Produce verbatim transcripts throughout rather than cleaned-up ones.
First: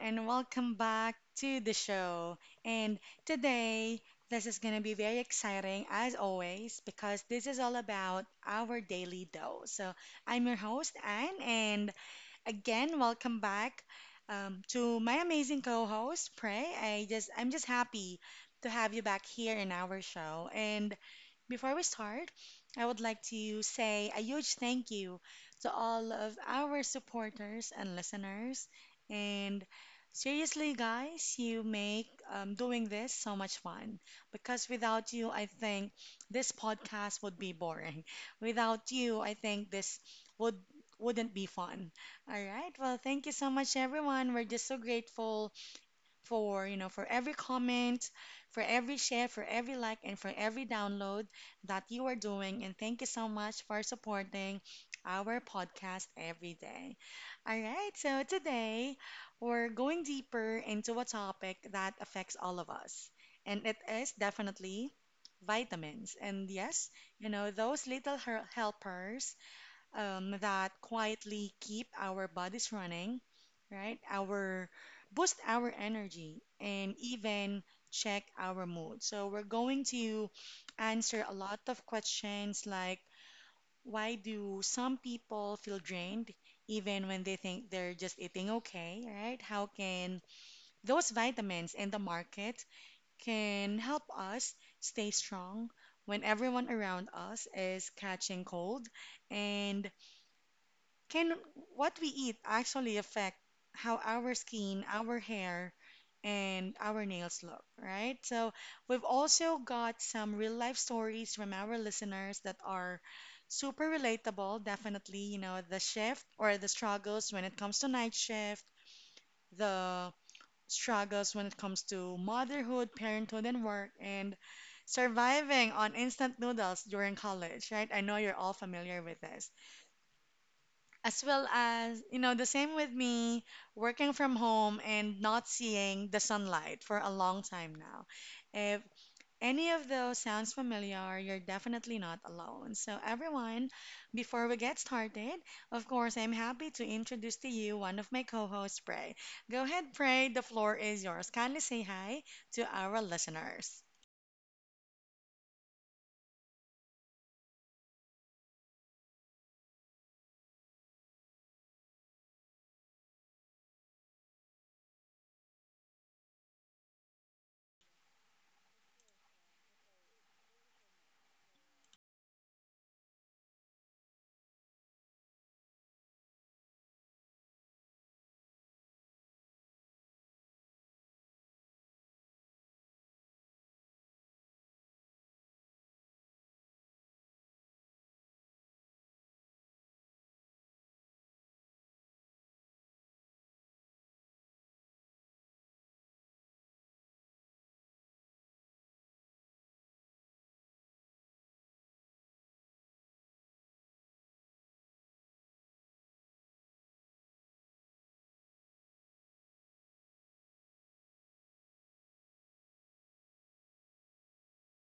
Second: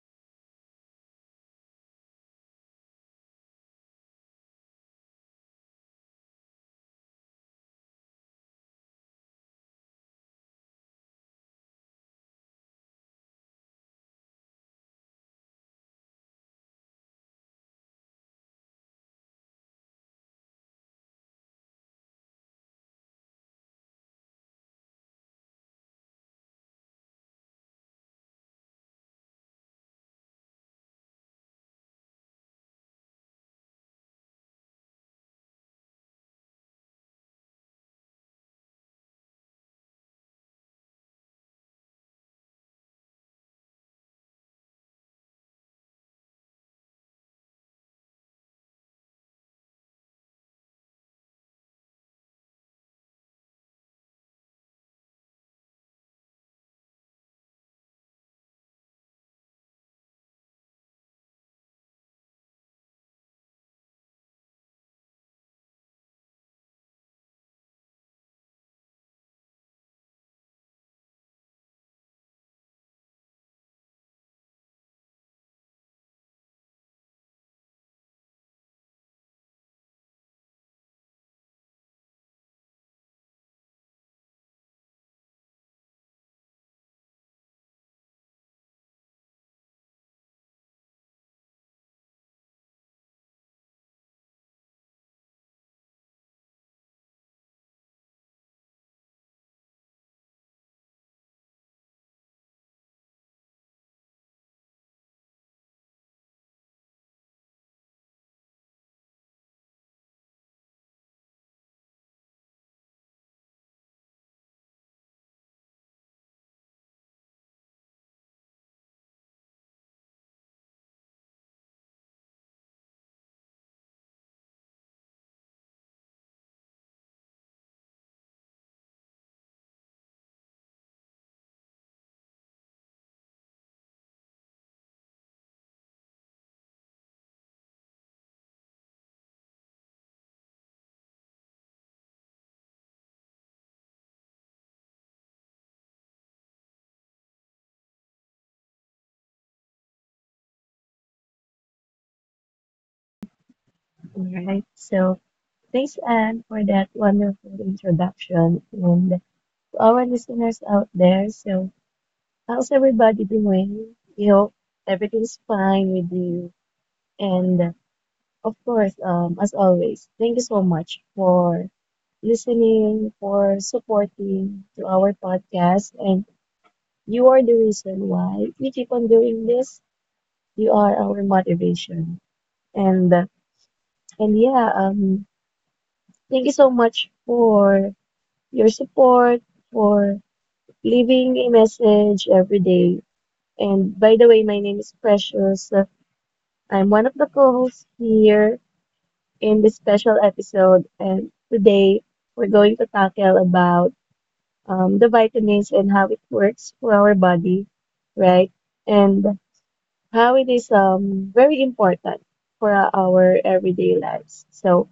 and welcome back to the show. And today, this is going to be very exciting, as always, because this is all about our daily dose. So, I'm your host, Anne, and again, welcome back um, to my amazing co-host, Prey. I just, I'm just happy to have you back here in our show. And before we start, I would like to say a huge thank you to all of our supporters and listeners. And seriously, guys, you make um, doing this so much fun because without you, I think this podcast would be boring. Without you, I think this would wouldn't be fun. All right. Well, thank you so much, everyone. We're just so grateful for you know for every comment, for every share, for every like, and for every download that you are doing. And thank you so much for supporting our podcast every day. All right, so today we're going deeper into a topic that affects all of us, and it is definitely vitamins. And yes, you know those little her- helpers, um, that quietly keep our bodies running, right? Our boost our energy and even check our mood. So we're going to answer a lot of questions like, why do some people feel drained even when they think they're just eating okay, right? How can those vitamins in the market can help us stay strong when everyone around us is catching cold? And can what we eat actually affect how our skin, our hair, and our nails look, right? So we've also got some real life stories from our listeners that are super relatable, definitely, you know, the shift or the struggles when it comes to night shift, the struggles when it comes to motherhood, parenthood, and work, and surviving on instant noodles during college, right? I know you're all familiar with this, as well as you know the same with me, working from home and not seeing the sunlight for a long time now. If any of those sounds familiar, you're definitely not alone. So everyone, before we get started, of course, I'm happy to introduce to you one of my co-hosts, pray go ahead, pray the floor is yours. Kindly say hi to our listeners. All right. So thanks, Anne, for that wonderful introduction. And to our listeners out there, so how's everybody doing? We hope everything's fine with you. And uh, of course, um, as always, thank you so much for listening, for supporting to our podcast. And you are the reason why we keep on doing this. You are our motivation. And uh, and yeah, um, thank you so much for your support for leaving a message every day. And by the way, my name is Precious. I'm one of the co-hosts here in this special episode. And today we're going to tackle about um, the vitamins and how it works for our body, right? And how it is um, very important for our everyday lives. So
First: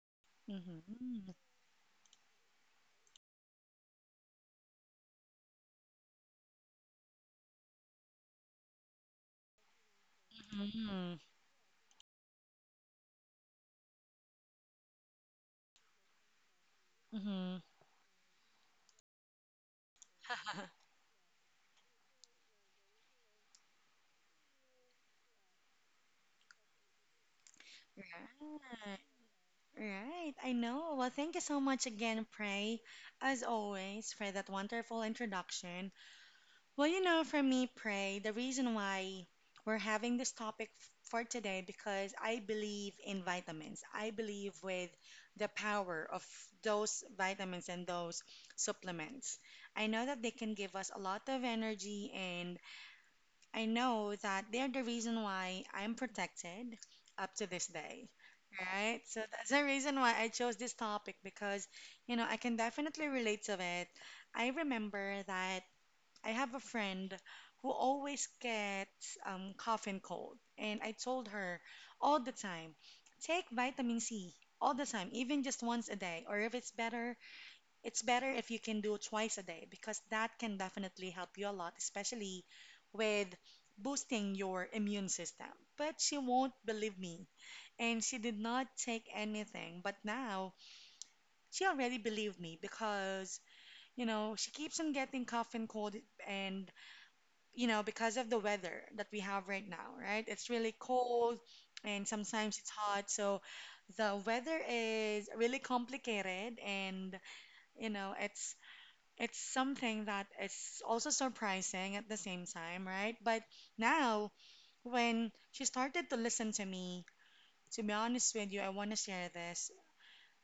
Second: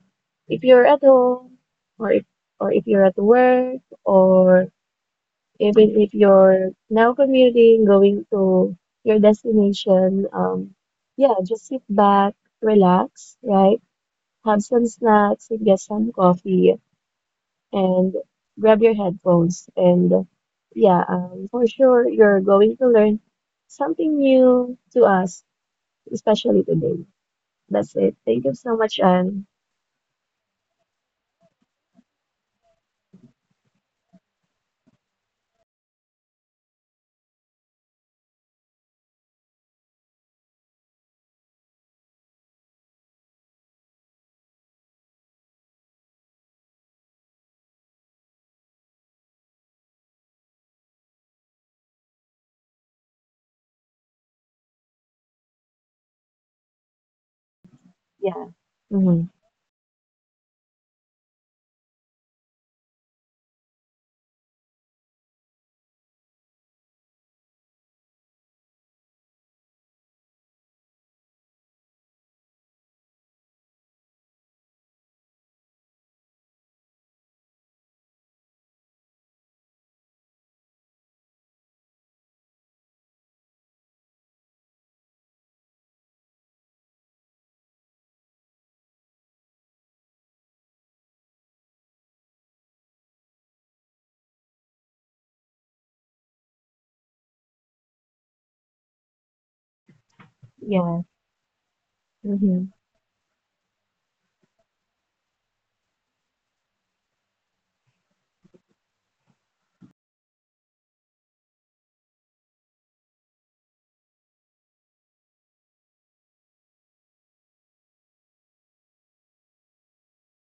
if you're at Hmm. home or if, or if you're at work or even if you're now commuting, going to your destination, um, Hmm. yeah, just sit back, relax, right? Have some snacks and get some coffee Hmm. and grab your headphones. And yeah, um, for sure, you're going to learn something new to us, especially today. That's it. Thank you so Right. much, and Right, I know. Well, thank you so much again, Prey, as always, for that wonderful introduction. Well, you know, for me, Prey, the reason why we're having this topic f- for today because I believe in vitamins. I believe with the power of those vitamins and those supplements. I know that they can give us a lot of energy, and I know that they're the reason why I'm protected up to this day, yeah, right? So mm-hmm. that's the reason why I chose this topic because, you know, I can definitely relate to it. I remember that I have a friend who always gets um, cough and cold, and I told her all the time, take vitamin C all the time, even just once a day, or if it's better, it's better if you can do twice a day, because that can definitely help you a lot, especially with boosting your immune system. But she won't believe me, and she did not take anything. But now she already believed me because, you know, she keeps on getting cough and cold, and, you know, because of the weather that we have right now, right? It's really Yeah. cold, and sometimes it's Mm-hmm. hot. So the weather is really complicated, and, you know, it's it's something that is also surprising at the same time, right? But now, when she started to listen to me, to be honest with you, I want to share this.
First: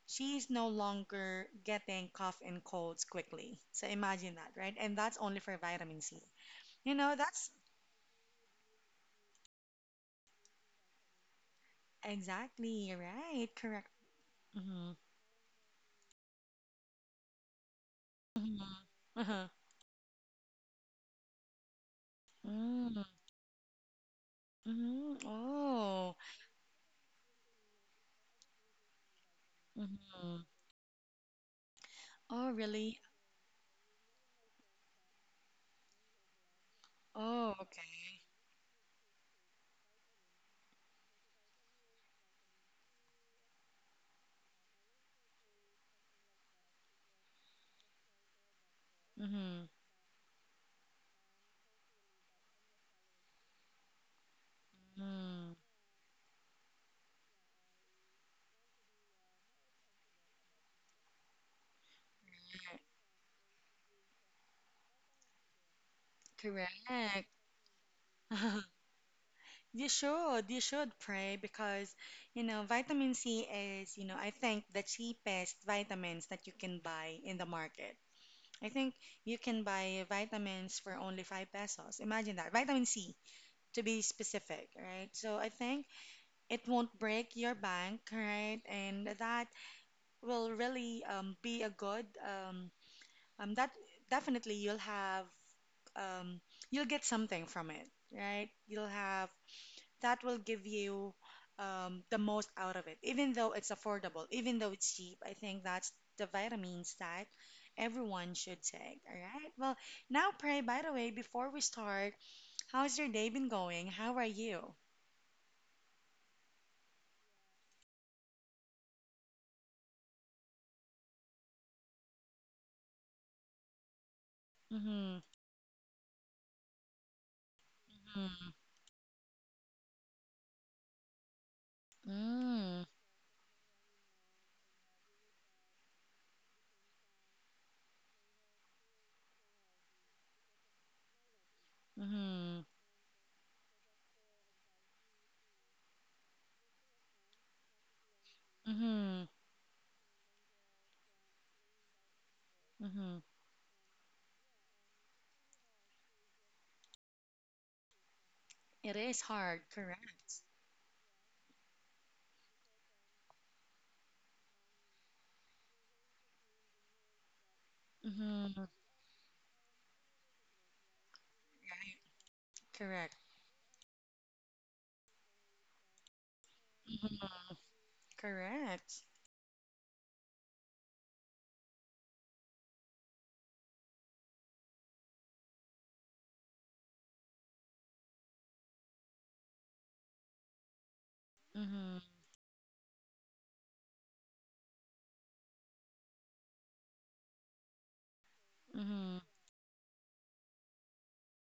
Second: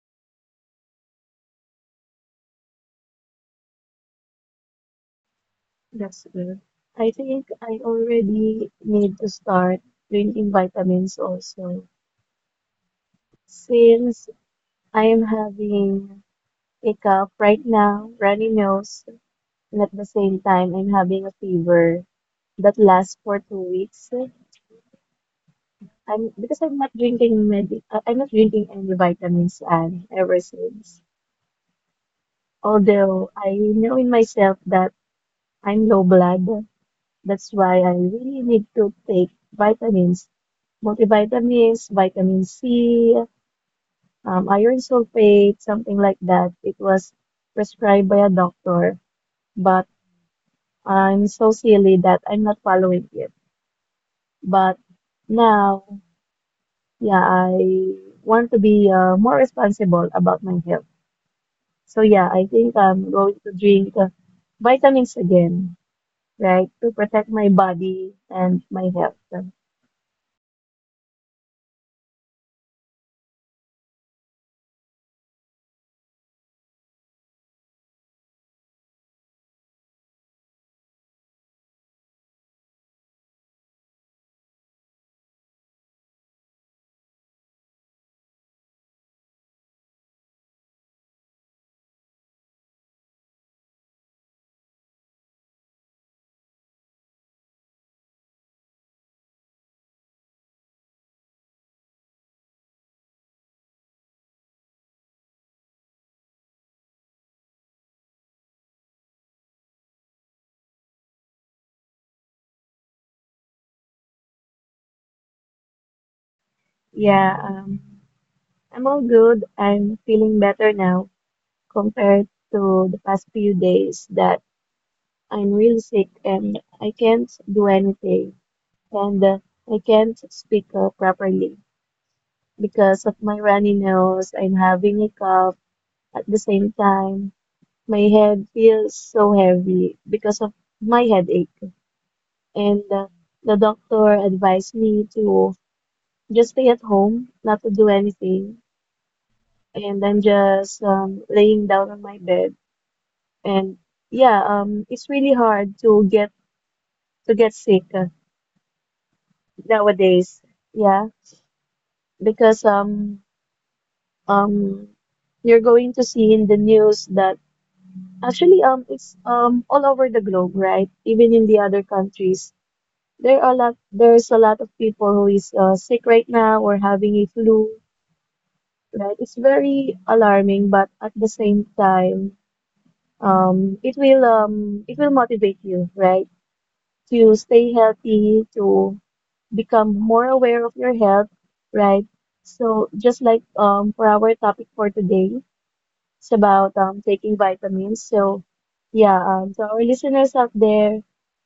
She's no longer getting cough and colds quickly. So imagine that, right? And that's only for vitamin C. That's good. You I know, think that's I already need to start drinking vitamins also. exactly right. Correct. Since Hmm. I am having a cough right now, runny Hmm. nose, Uh-huh. and at the same time I'm having a fever that Mm. lasts for two weeks. Hmm. Oh. I'm because I'm not drinking medi uh, I'm not drinking any vitamins and ever Hmm. since. Oh, really? Although I know in myself that I'm low blood, that's Oh, why I okay. really need to take vitamins multivitamins, vitamin C, um, iron sulfate, something like that. It was prescribed by a doctor, Mm-hmm. but I'm so silly that I'm not following it. But Mm. now, yeah, I want to be uh, more responsible about my health. So yeah, I think I'm going to drink uh, vitamins again, right, to Correct. protect my body and my health. You should, you should Pray, because, you know, vitamin C is, you know, I think the cheapest vitamins that you can buy in the market. I think you can buy vitamins for only five pesos. Imagine that. Vitamin C, to be specific, right? So I think it won't break your bank, right? And that will really um, be a good, um, um, that definitely you'll have, um, you'll get something from it, right? You'll have that will give you um, the most out of it, even though it's affordable, even though it's cheap. I think that's the vitamins that everyone should take. All right. Well, now, Pray, by the way, before we start, how's your day been going? How are you? Yeah, um, I'm all good. I'm feeling better now, compared to the past few days that Mm-hmm. I'm really sick and I can't do anything Mm-hmm. and uh, I can't speak uh, properly because of my runny nose. I'm having a cough at the same time. My head feels so heavy because of my headache. Mm-hmm. And uh, the doctor advised me to just stay at home, not to do anything. Mm-hmm. And I'm just um, laying down on my bed. Mm-hmm. And yeah, um, it's really hard to get to get sick uh, It is hard, nowadays. correct. Yeah, because um um you're going to see in the news that Mm-hmm. actually Right. um it's um all over the globe, right? Even in the other countries, Correct. there are a lot there's a lot of people who is uh, sick right now or having Mm-hmm. a flu, Correct. right? It's very alarming, but at the same time, um it will um it will motivate you, right? To stay healthy, to become more aware of your health, Mm-hmm. right? So just like um for our topic for today, it's about um taking vitamins. So yeah, Mm-hmm. um to our listeners out there,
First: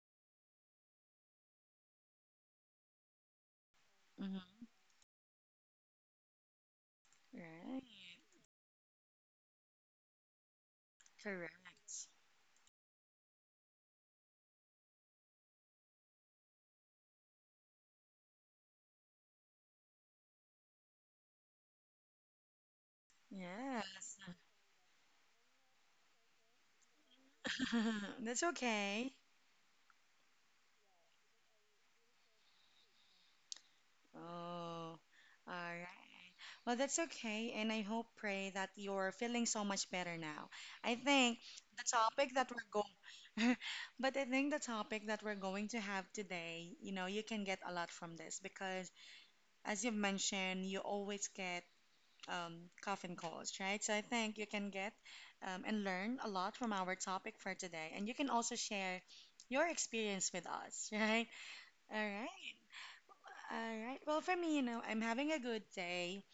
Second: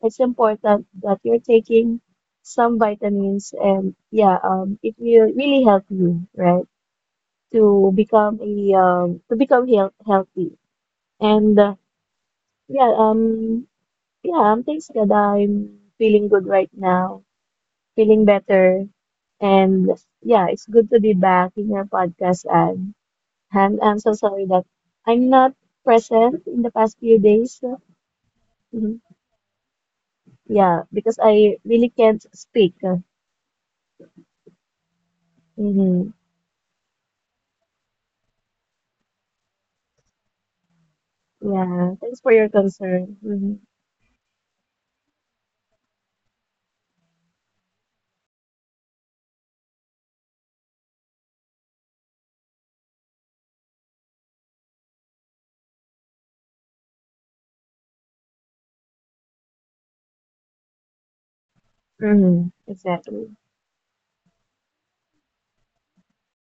it's important that you're taking some vitamins and yeah, Mm-hmm. um it will really help you, right? Right. To become a um to become health healthy. And uh, Correct. yeah, um yeah, um, thanks God I'm feeling good right now, feeling better. And yeah, it's good to be back in your podcast. And And I'm so Yes. sorry that I'm not present in the past few days. That's Mhm. okay. Yeah, because I really can't speak. Oh, all Hmm right. Well, that's okay. And I hope, Pray, that you're feeling so much better now. I think the Yeah, thanks for topic your that we're concern. Hmm going, but I think the topic that we're going to have today, you know, you can get a lot from this, because, as you've mentioned, you always get um, cough and colds, right? So I think you can get um, and learn a lot from our topic for today. And you can also share your experience with us, right? All right. hmm Exactly. All right. Well, for me, you know, I'm having a good day.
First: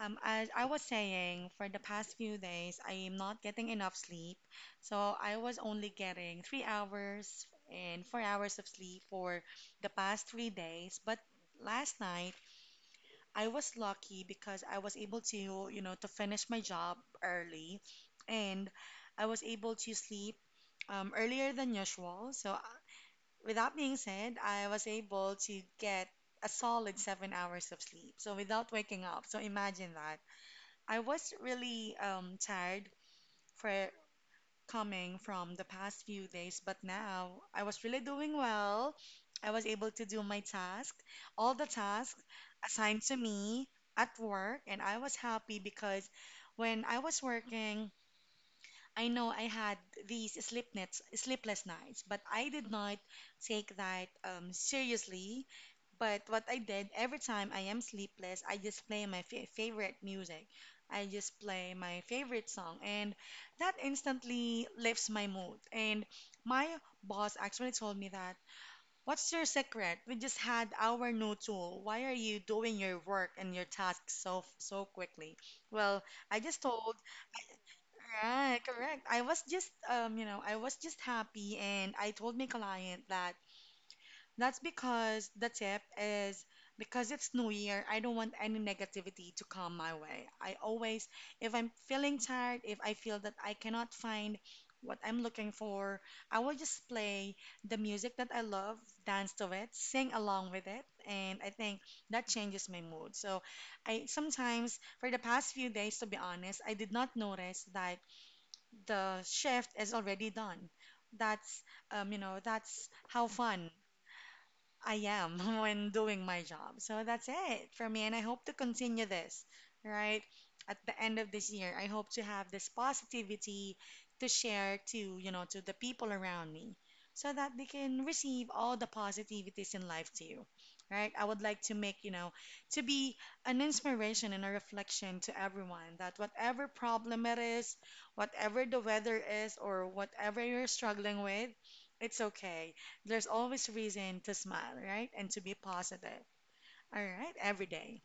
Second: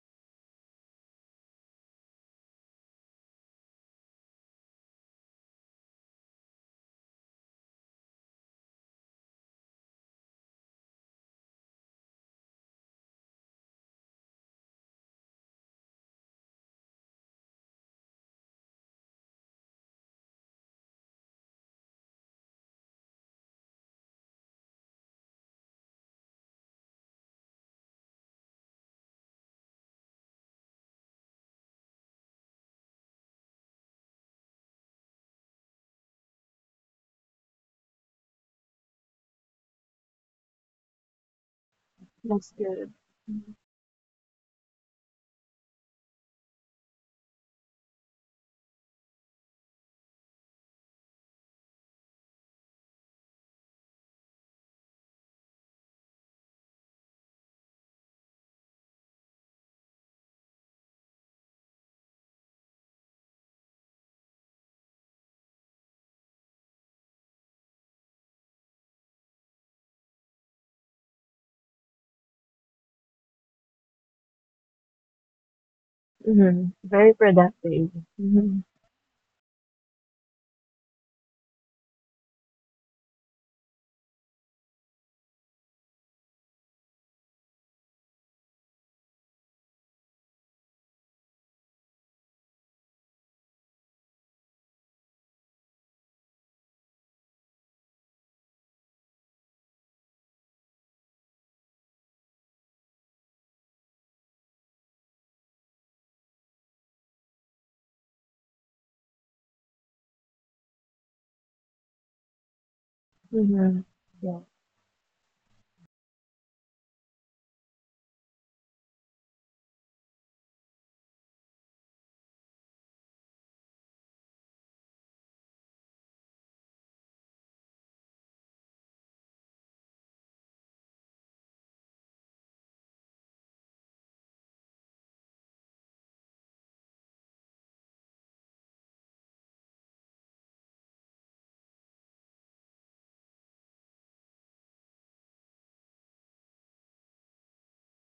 Um, as I was saying, for the past few days, I am not getting enough sleep. So I was only getting three hours and four hours of sleep for the past three days. But last night, I was lucky because I was able to, you know, to finish my job early, and I was able to sleep um, earlier than usual. So with that being said, I was able to get a solid seven hours of sleep. So without waking up. So imagine that. I was really um, tired for coming from the past few days, but now I was really doing well. I was able to do my task, all the tasks That's good. assigned to me at work, and I was happy because when I was working, I know I had these sleepless sleepless nights, but I did not take that um, seriously. But what I did every time I am sleepless, I just play my fa favorite music. I just play my favorite song, and that instantly lifts my mood. And my boss actually told me that, "What's your secret? We just had our new tool. Why are you doing your work and your tasks so so quickly?" Well, I just Hmm told. Very productive. Hmm Right, correct. I was just, um, you know, I was just happy, and I told my client that that's because the tip is, because it's New Year. I don't want any negativity to come my way. I always, if I'm feeling tired, if I feel that I cannot find what I'm looking for, I will just play the music that I love, dance to it, sing along with it, and I think that changes my mood. So, I sometimes, for the past few days, to be honest, I did not notice that the shift is already done. That's um, you know, that's how fun hmm Yeah. I am when doing my job. So that's it for me. And I hope to continue this, right? At the end of this year, I hope to have this positivity to share to, you know, to the people around me so that they can receive all the positivities in life too, right? I would like to make, you know, to be an inspiration and a reflection to everyone that whatever problem it is, whatever the weather is, or whatever you're struggling with, it's okay. There's always reason to smile, right? And to be positive. All right, every day.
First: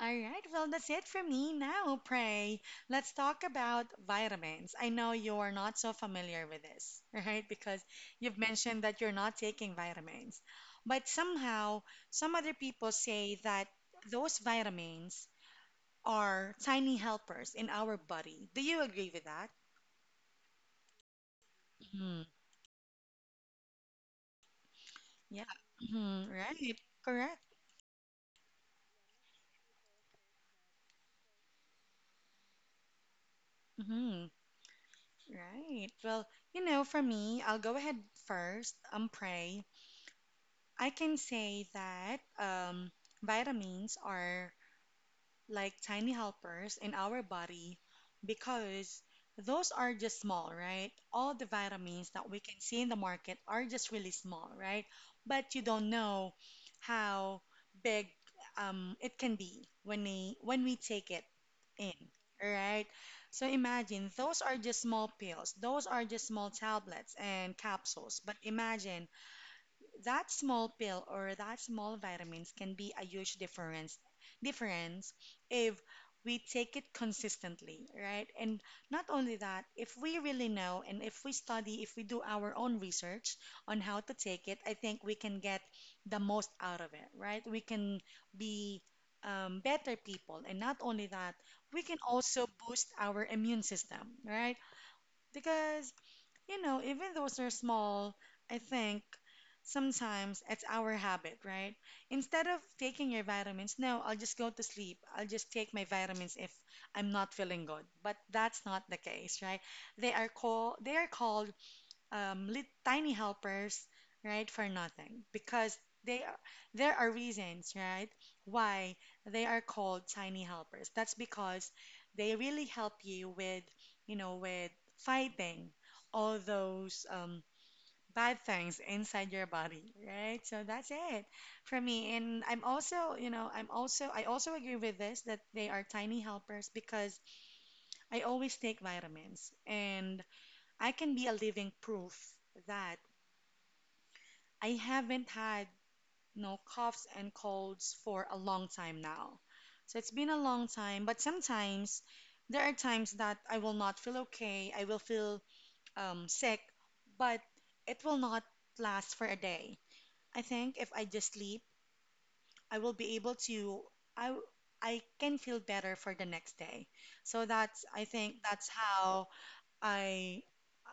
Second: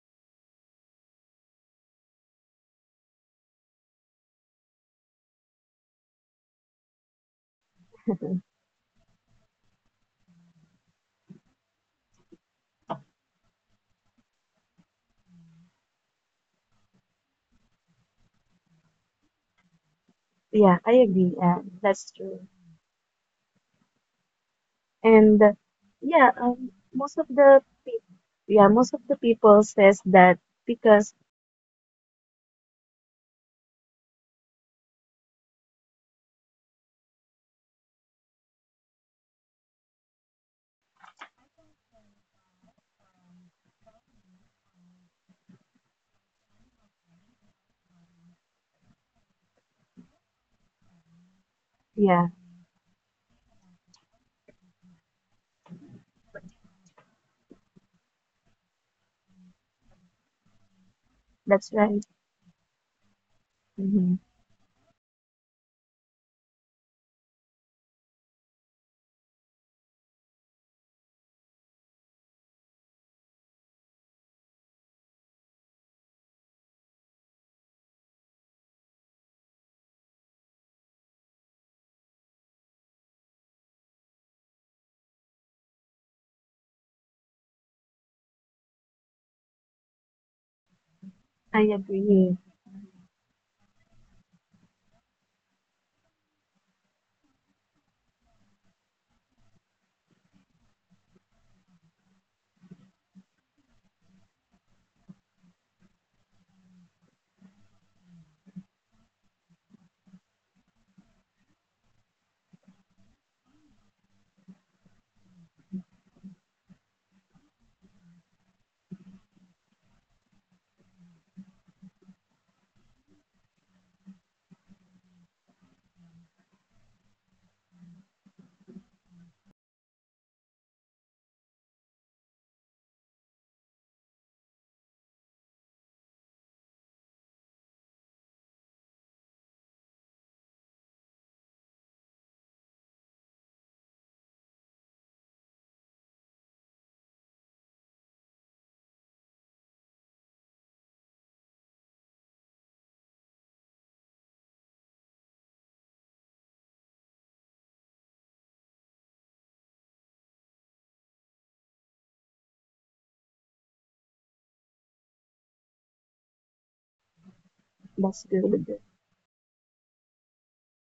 All right, well, that's it for me now, Pray. Let's talk about vitamins. I know you're not so familiar with this, right? Because you've mentioned that you're not taking vitamins. But somehow, some other people say that those vitamins are tiny helpers in our body. Do you agree with that? Yeah, I agree, Anne. That's Hmm. true. And Yeah. uh, Hmm. yeah, um, Right. most of Correct. the people, yeah, most of the people says that because Hmm. Right. Well, you know, for me, I'll go ahead first. Um, pray. I can say that um, vitamins are like tiny helpers in our body because those are just small, right? All the vitamins that yeah, we can see in the market are just really small, right? But you don't know how big um, it can be when we when we take it that's in, right. right? So imagine hmm those are just small pills, those are just small tablets and capsules. But imagine that small pill or that small vitamins can be a huge difference difference if we take it consistently, right? And not only that, if we really know and if we study, if we do our own research on how to take it, I think we can get the most out of it, right? We can be um, better people. And not only that, I we can agree. also boost our immune system, right? Because you know, even those are small, I think sometimes it's our habit, right? Instead of taking your vitamins, no, I'll just go to sleep. I'll just take my vitamins if I'm not feeling good. But that's not the case, right? They are called they are called um, lit, tiny helpers, right, for nothing because they are, there are reasons, right, why they are called tiny helpers. That's because they really help you with, you know, with fighting all those um, bad things inside your body, right? So that's it for me. And I'm also, you know, I'm also, I also agree with this that they are tiny helpers because I always take vitamins and I can be a living proof that I haven't had no coughs and colds for a long time now. So it's been a long time, but sometimes there are times that I will not feel okay. I will feel um, sick, but it will not last for a day. I think if I just sleep, I will be able to I I can feel better for the next day. So that's I That's think that's good. how I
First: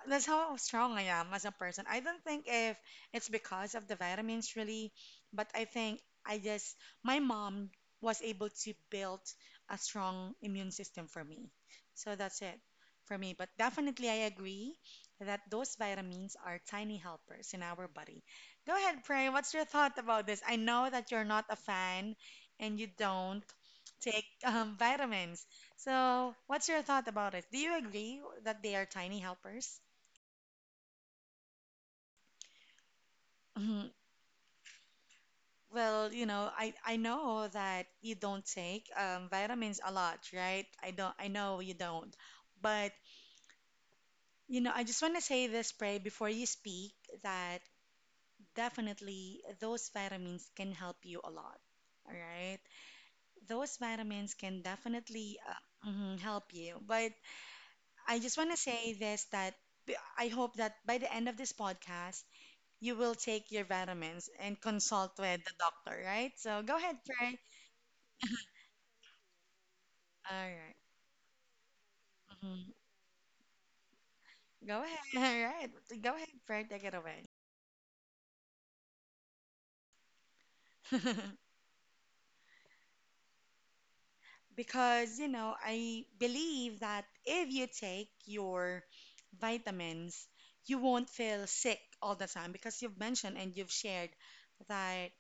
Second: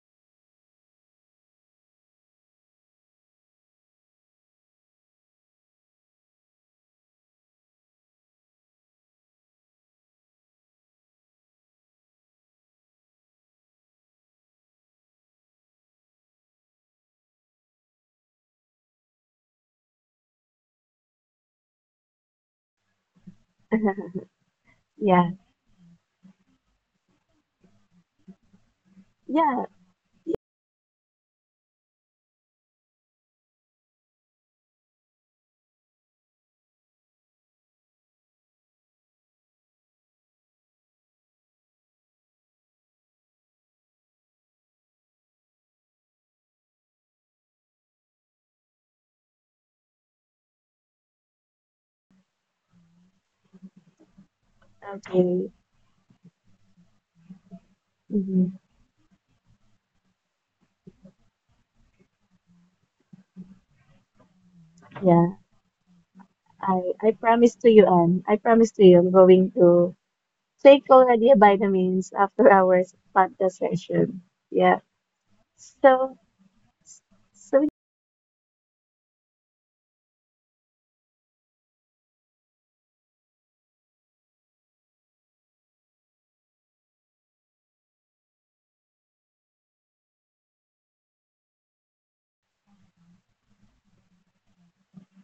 that's how strong I am as a person. I don't think if it's because of the vitamins really, but I think I just my mom was able to build a strong immune system for me. So that's it for me. But definitely I agree that those vitamins are tiny helpers in our body. Go ahead, Pray. What's your thought about this? I know that you're not a fan and you don't take um, Yeah, vitamins. So, what's your thought about it? Do you agree that they are tiny yeah, helpers? Mhm. Well, you know, I I know that you don't take um, vitamins a lot, right? I don't. I know you don't. But you know, I just want to say this, Pray, before you speak, that definitely those vitamins can help you a lot. All right, those vitamins can definitely okay. uh, mhm, help you. But I just want Mm-hmm. to say this that b- I hope that by the end of this podcast, you will take your vitamins and consult Yeah, with the doctor, right? So go I ahead, I Pray. promise to you, Anne. I promise to you, I'm going to All right. take already a vitamins after Mm. our podcast session. Yeah. Go ahead. All right. Go So, ahead, Fred. Take it away. so Because, you know, I believe that if you take your vitamins, you won't feel sick all the time because you've mentioned and you've shared that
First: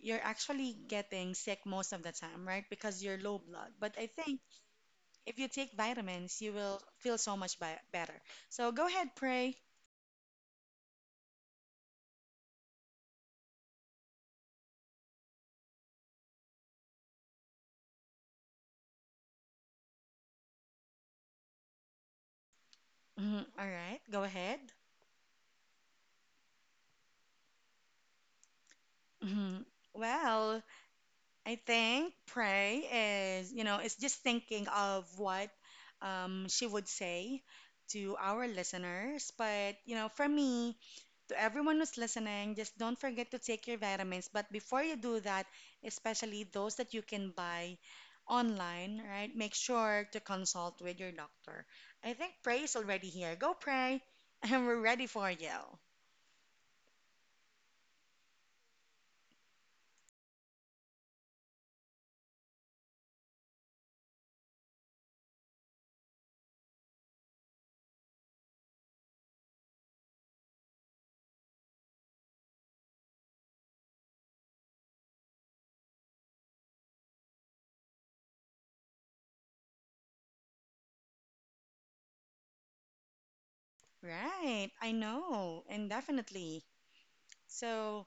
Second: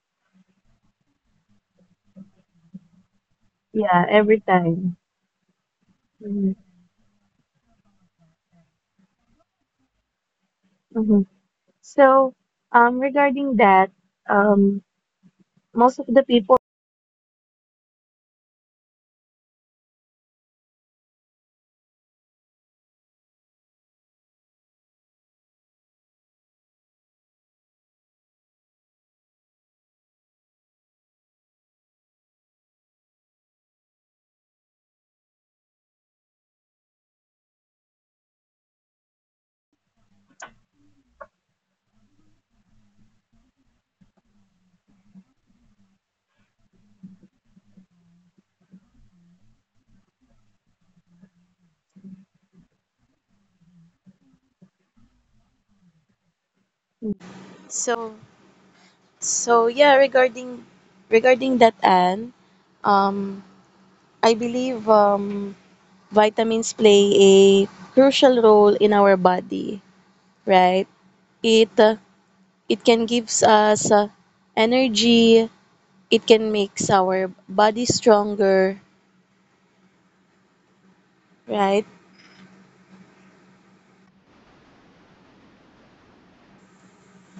you're actually getting sick most of the time, right? Because you're low blood. But yeah, I every think time. if you take vitamins, you Mm-hmm. will feel so much bi- better. So go ahead, pray. hmm So, um, regarding that, um. most of the people Mhm. All right. Go ahead. Mhm. Well, I think pray is, you know, it's just thinking of what um, she would say to our listeners. But, you know, for me, to everyone who's listening, just don't forget to take your vitamins. But before you do that, especially those that you can buy online, right, make sure to consult with your doctor. I think pray is already here. Go pray, and we're ready for you. So so yeah, regarding regarding that, Anne, um I believe um vitamins play a crucial role in our body, right? It uh, it can gives us uh, energy, it can makes our body stronger, right? Right, I know, and definitely. So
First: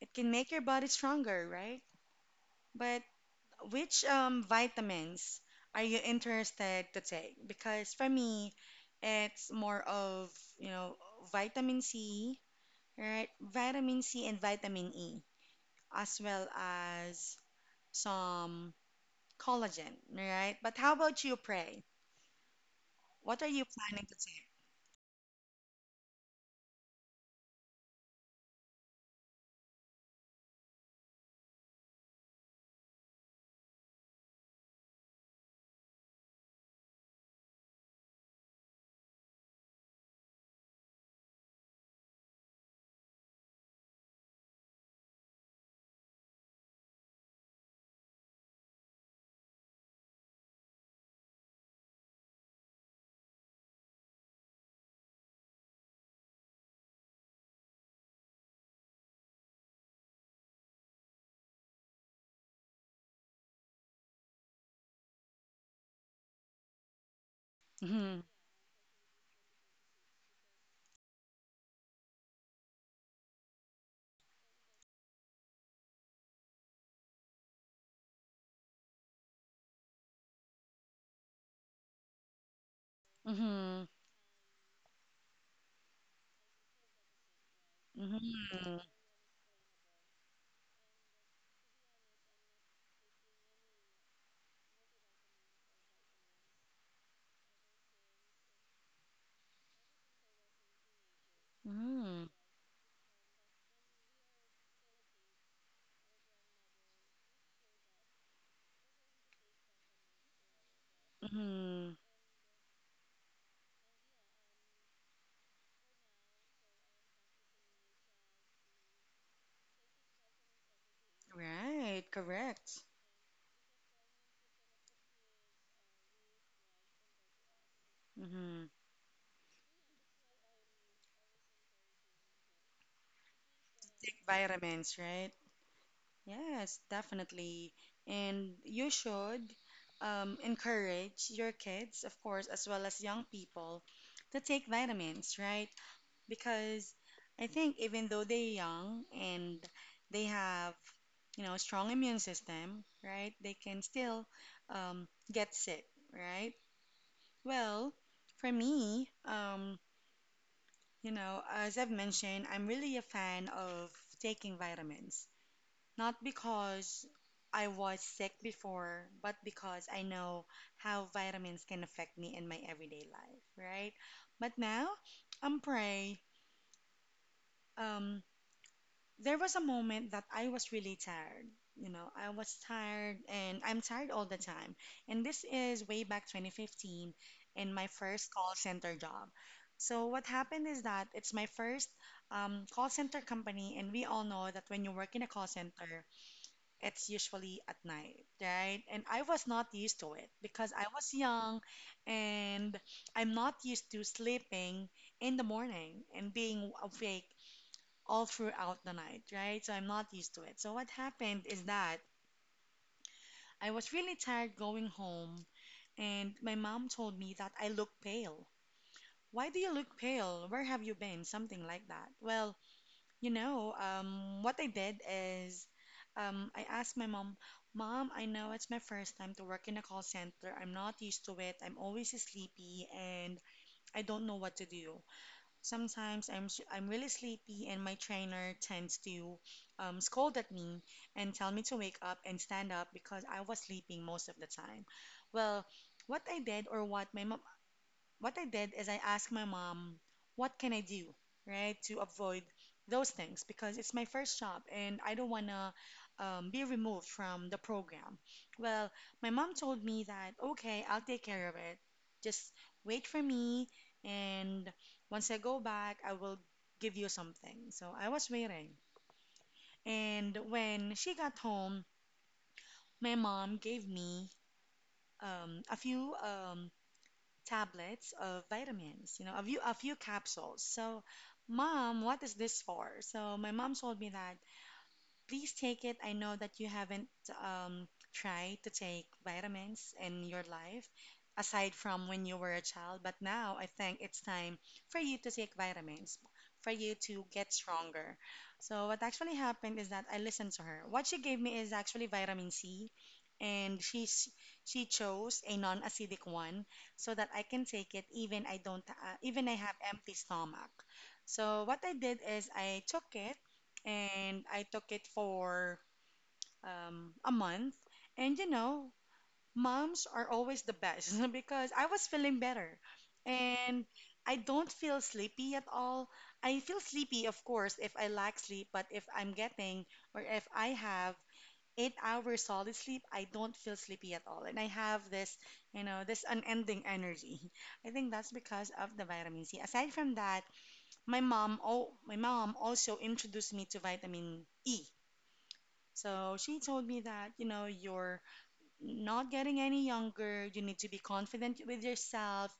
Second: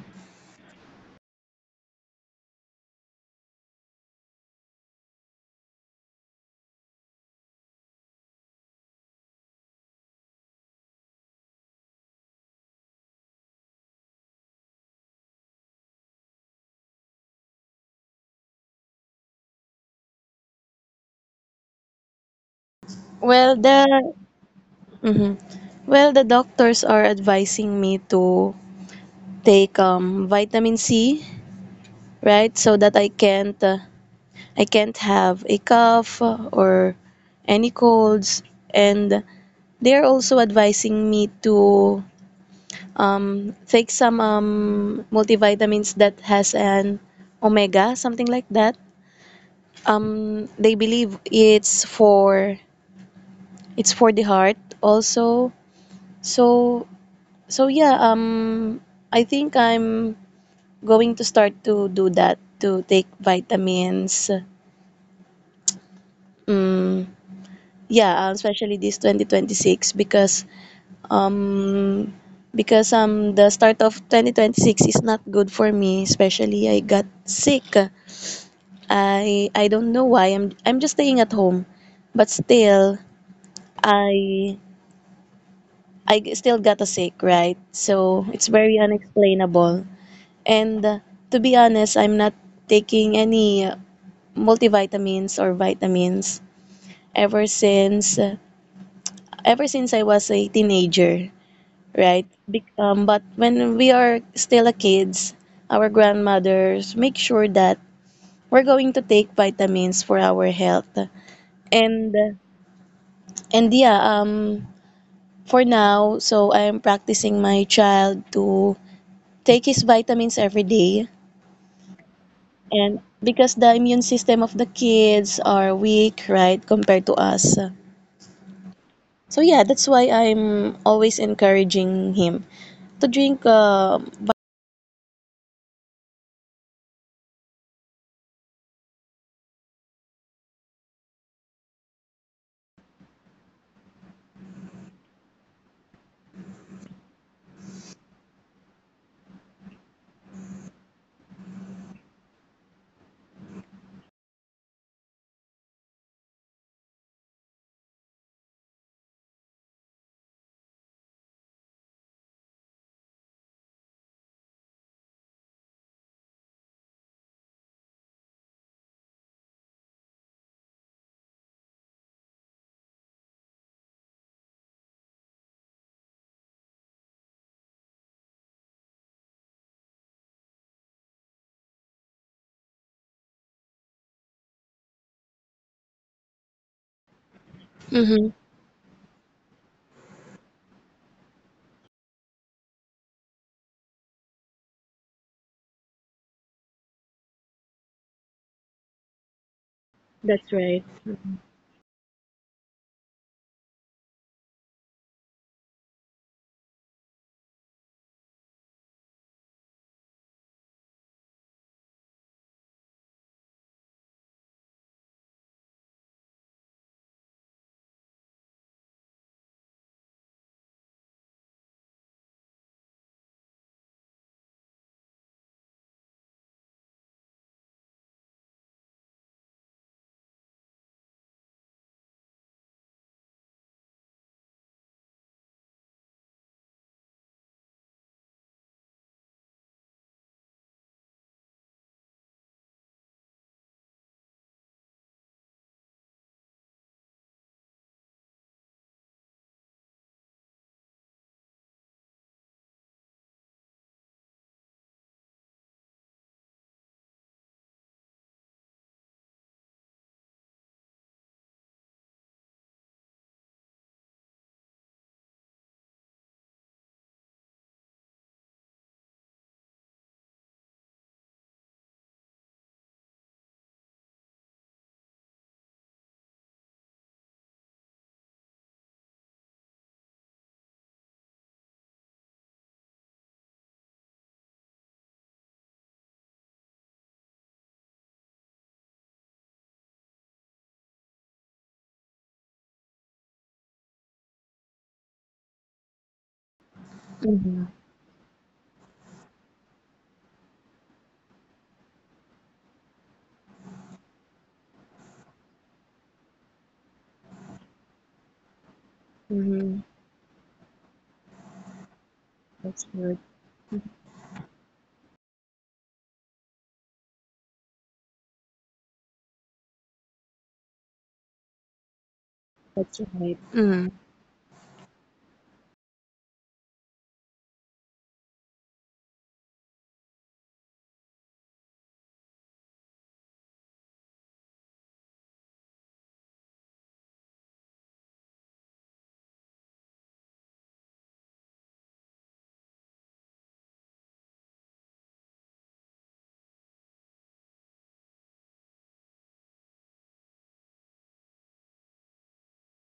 it can make your body stronger, right? But which um, vitamins are you interested to take? Because for me, it's more of, you know, vitamin C, right? Vitamin C and vitamin E, as well as some collagen, right? But how about you, Pray? What are you planning to take? Mm, Me to take vitamin D, right? So that I can't uh, I can't have a cough or any colds. And they're also advising me to um, take some um, multivitamins that has an omega, something like that. Um, they believe it's for it's for the heart also. So so yeah, um, I think I'm going to start to do that, to take vitamins. Um, yeah, uh, Mm-hmm. especially this twenty twenty-six, because um because um the start of twenty twenty-six is not good for me, especially I got sick. I I don't know why, I'm I'm just staying at home, but still Mm-hmm. I I still got a sick, right? So it's very Mm-hmm. unexplainable. And uh, to be honest, I'm not taking any uh, multivitamins or vitamins ever since uh, ever since I was a teenager, right? Mm-hmm. Bec- um, but when we are still a kids, our grandmothers make sure that we're going to take vitamins for our health. Mm-hmm. And and yeah, um for now, so I'm practicing my child to take his vitamins every day, Right, correct. and because the immune system of the kids are weak, right, compared to us. Hmm. So yeah, that's why I'm always encouraging him to drink um. Take vitamins, right? Yes, definitely. And you should um, encourage your kids, of course, as well as young people, to take vitamins, right? Because I think even though they're young and they have, you know, strong immune system, right? They can still um, get sick, right? Well, for me, um, you know, as I've mentioned, I'm really a fan of taking vitamins. Not because I was sick before, but because I know how vitamins can affect me in my everyday life, right? But now, I'm pray. Um, there was a moment that I was really tired. You know, I was tired and I'm tired all the time. And this is way back twenty fifteen in my Mhm. first call center job. So what happened is that it's my first um, call center company, and we all know that when you work in a call center, it's usually at night, right? And I was not used to it because I was young and I'm not used to sleeping in the morning and being awake all throughout the night, right? So I'm not used to it. So what happened is that I was really tired going home and my mom told me that I look pale. Why do you look pale? Where have you been? Something like that. Well, you know, um, what I did is um, I asked my mom, Mom, I know it's my first time to work in a call center. I'm not used to it. I'm always sleepy and I don't know what to do. Sometimes I'm, s- I'm really sleepy and my trainer tends to um, scold at me and tell me to wake up and stand up because I was sleeping most of the time. Well, what I did or what my mom, what I did is I asked my mom, what can I do, right, to avoid those things because it's my first job and I don't want to um, be removed from the program. Well, my mom told me that, okay, I'll take care of it. Just wait for me, and once I go back, I will give you something. So I was waiting. And when she got home, my mom gave me um, a few um, tablets of vitamins, you know, a few a few capsules. So, mom, what is this for? So my mom told me that Please take it. I know that you haven't um, tried to take vitamins in your life aside from when you were a child, but now I think it's time for you to take vitamins, for you to Mhm. get stronger. So, what actually happened is that I listened to her. What she gave me is actually vitamin C, and she, s- she chose a non acidic one so that I can take it even I don't uh, even I Mhm. have empty stomach. So what I did is That's I good. took it and I took it for um, a month. And you know, moms are always the best because I was feeling better. That's right. Mm, And I don't feel sleepy at all. I feel sleepy, of course, if I lack sleep, but if I'm getting or if I have eight hours solid sleep, I don't feel sleepy at all. And I have this, you know, this unending energy. I think that's because of the vitamin C. Aside from that, my mom, oh, my mom also introduced me to vitamin E. So she told me that, you know, you're not getting any younger. You need to be confident with yourself.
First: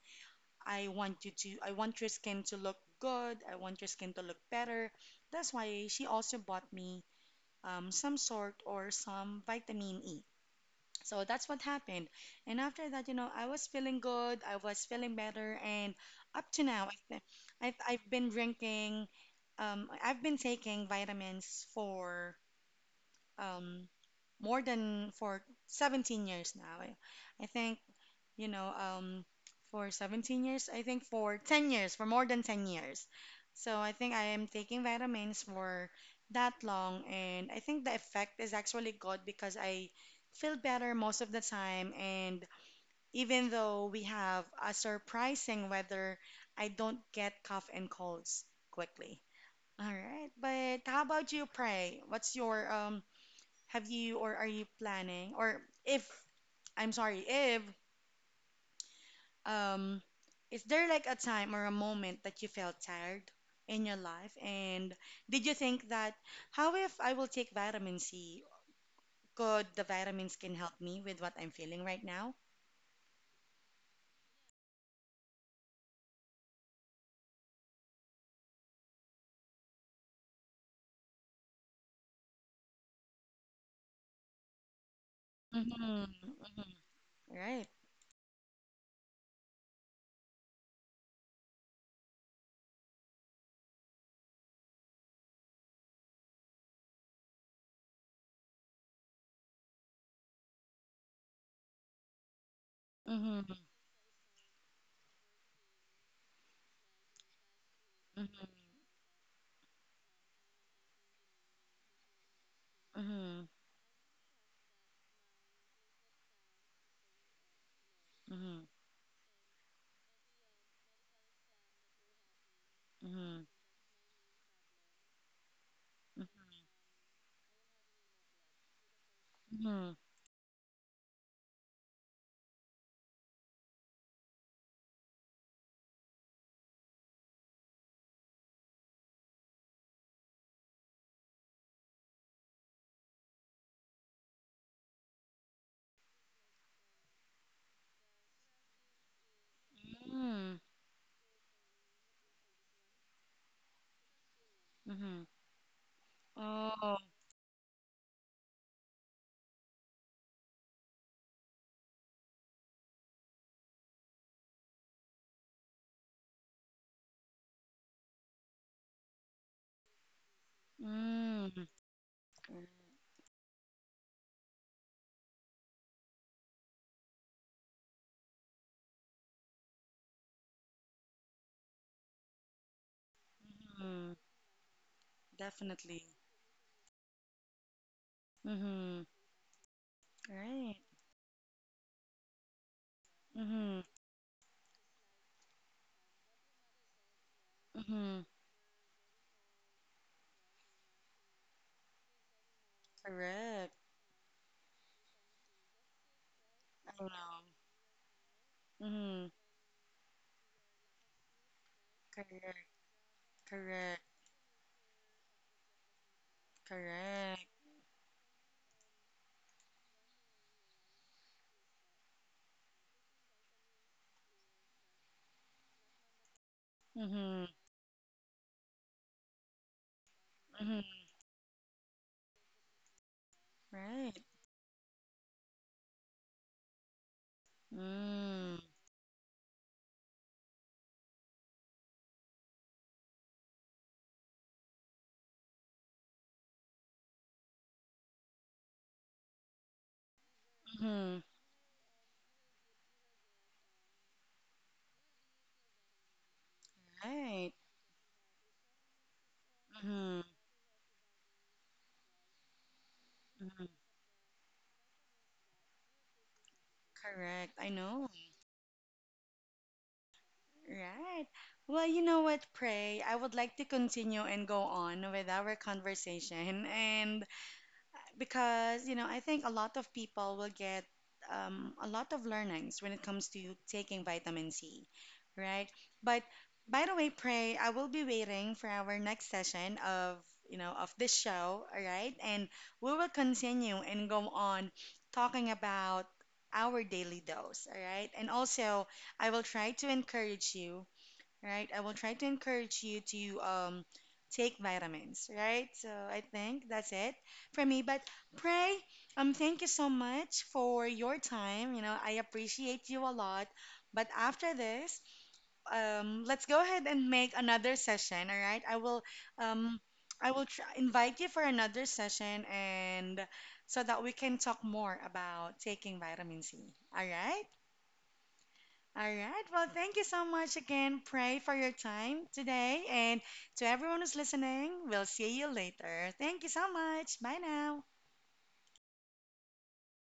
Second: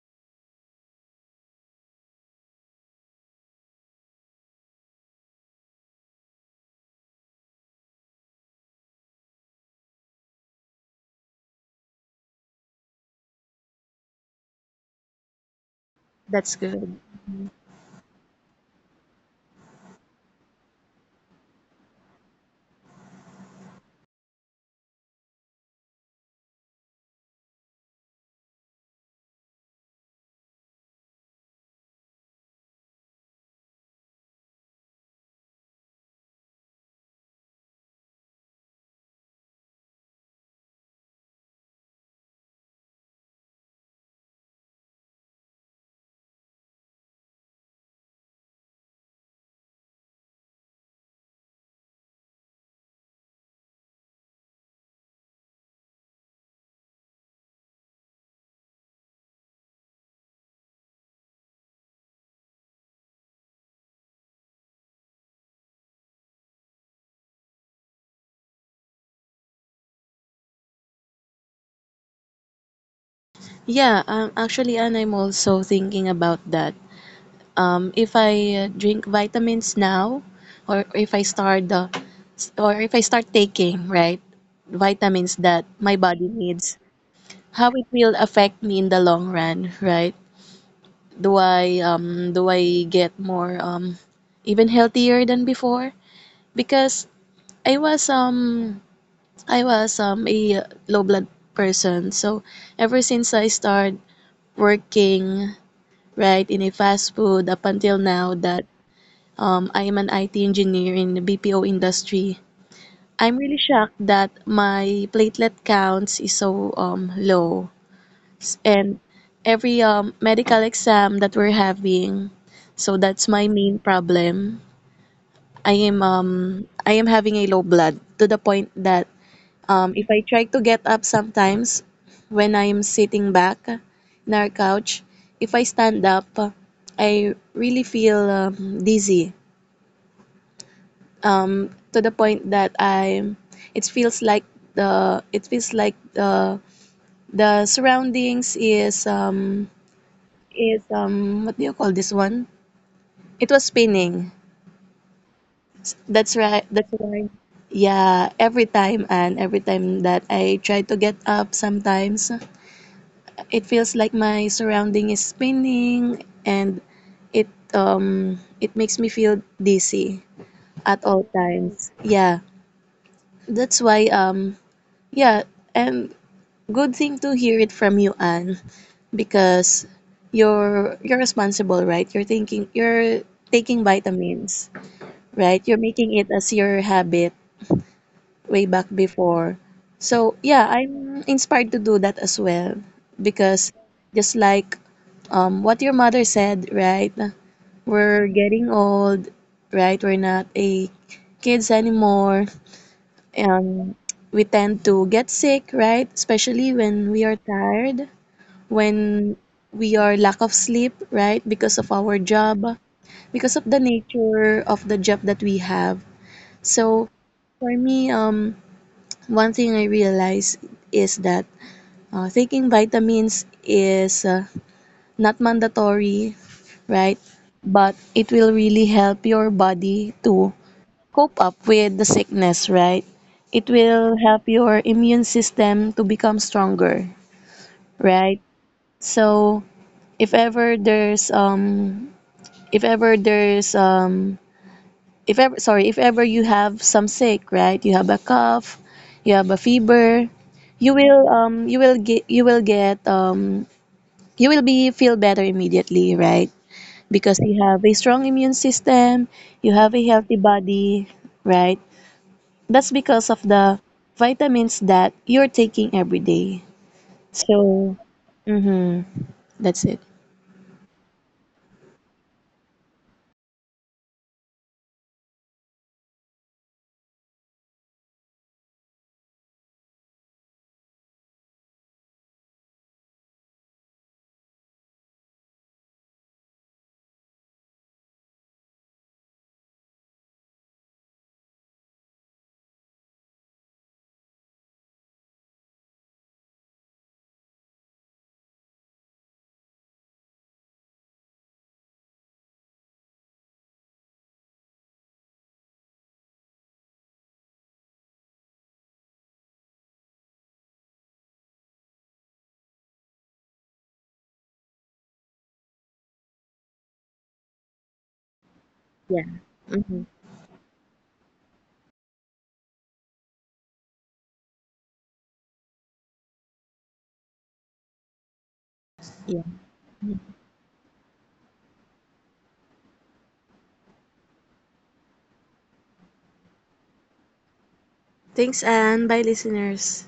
I want you to, I want your skin to look good. I want your skin to look better. That's why she also bought me um, some sort or some vitamin E. So that's what happened. And after that, you know, I was feeling good. I was feeling better. And up that's to now, I good. th I've, I've been drinking, um, I've been taking vitamins for um, more than for seventeen years now. I, I think, you know, um, for seventeen years, I think for ten years, for more than ten years. So I think I am taking vitamins for that long, and I think the effect is actually good because I feel better most of the time. And even though we have a surprising weather, I don't get cough and colds quickly. All right, but how about you, Pray? What's your um have you or are you planning or if I'm sorry, if um is there like a time or a moment that you felt tired in your life and did you think that how if I will take vitamin C? Could the vitamins can help me with what I'm feeling right now? Yeah, um, actually, and I'm also thinking about that. Um, if I uh, drink vitamins now, or if I start the, or if I start taking right vitamins that Mm-hmm. my Mm-hmm. body needs, Right. how it will affect me in the long run, right? Do I um do I get more um even healthier than before? Because I was um I was um a low blood person, so ever since I Mm-hmm. started working right in a fast food, up until now that Um, I am an I T engineer in the B P O industry. I'm Mm-hmm. really shocked that my platelet counts is so um, low. Mm-hmm. And every um, medical exam that we're having, so that's Mm-hmm. my main problem. I am um, I am having a low blood to the point that Mm-hmm. um, if I try to get up sometimes when I am sitting back in our couch, if I stand up, I really feel um, dizzy, um, to the point that I it feels like the it feels like the the surroundings is um Mm-hmm. is um, what do you call this one? It was spinning. Mm-hmm. That's right. That's Oh. right. Yeah, every time and every time that I try to get up, sometimes it feels like my surrounding is spinning and it um it makes me feel dizzy at all Mm-hmm. times. Yeah, that's why um yeah, and good thing to hear it from you, Anne, because you're you're responsible, right? You're thinking you're taking vitamins, right? You're Definitely. making it as your habit way back Mm-hmm. before. So yeah, Right. I'm inspired to do that as well because Mm-hmm. just like um what your mother said, right? Mm-hmm. We're getting old, right? We're not a kids anymore, Correct. and we tend to get sick, right? Especially I know. when we are tired, Mm-hmm. when we are lack of sleep, right? Because of our Correct. job, because of the Correct. nature of the job that we have. So Correct. for me, um, one thing I realize is that uh, taking vitamins is uh, not mandatory, right? Mm-hmm. But it will really help your body to Mm-hmm. cope up with the sickness, right? It will Right. help your immune system to become stronger, right? Mm-hmm. So if ever there's um if ever there's um if ever sorry if ever you have some sick, right, you have a cough, you have a fever, you Mm-hmm. will um you will get you will get um you will be feel better immediately, right? Because Right. you have a strong immune system, you have a Mm-hmm. healthy body, right? That's because of the vitamins that you're taking every day. Correct. I So know. mm-hmm, that's it. Right. Well, you know what, Pray? I would like to continue and go on with our conversation. And because you know I think a lot of people will get um, a lot of learnings when it comes to taking vitamin C, right? But by the way, Pray, I will be waiting for our next session of you know of this show, all right? And we will continue and go on talking about our daily dose, all right? And also, I will try to encourage you right? I will try to encourage you to um, take vitamins, right? So I think that's it for me. But pray, um, thank you so much for your time. You know, I appreciate you a lot. But after this, um, let's go ahead and make another session, all right? I will, Yeah. um, hmm I will tr invite you for another session and so that we can talk more about taking vitamin C, all right? All Yeah. right. Well, thank you so much again, Pray, for your time today. And to everyone who's listening, we'll see you later. Thank you so much. Bye now. Thanks, and bye, listeners.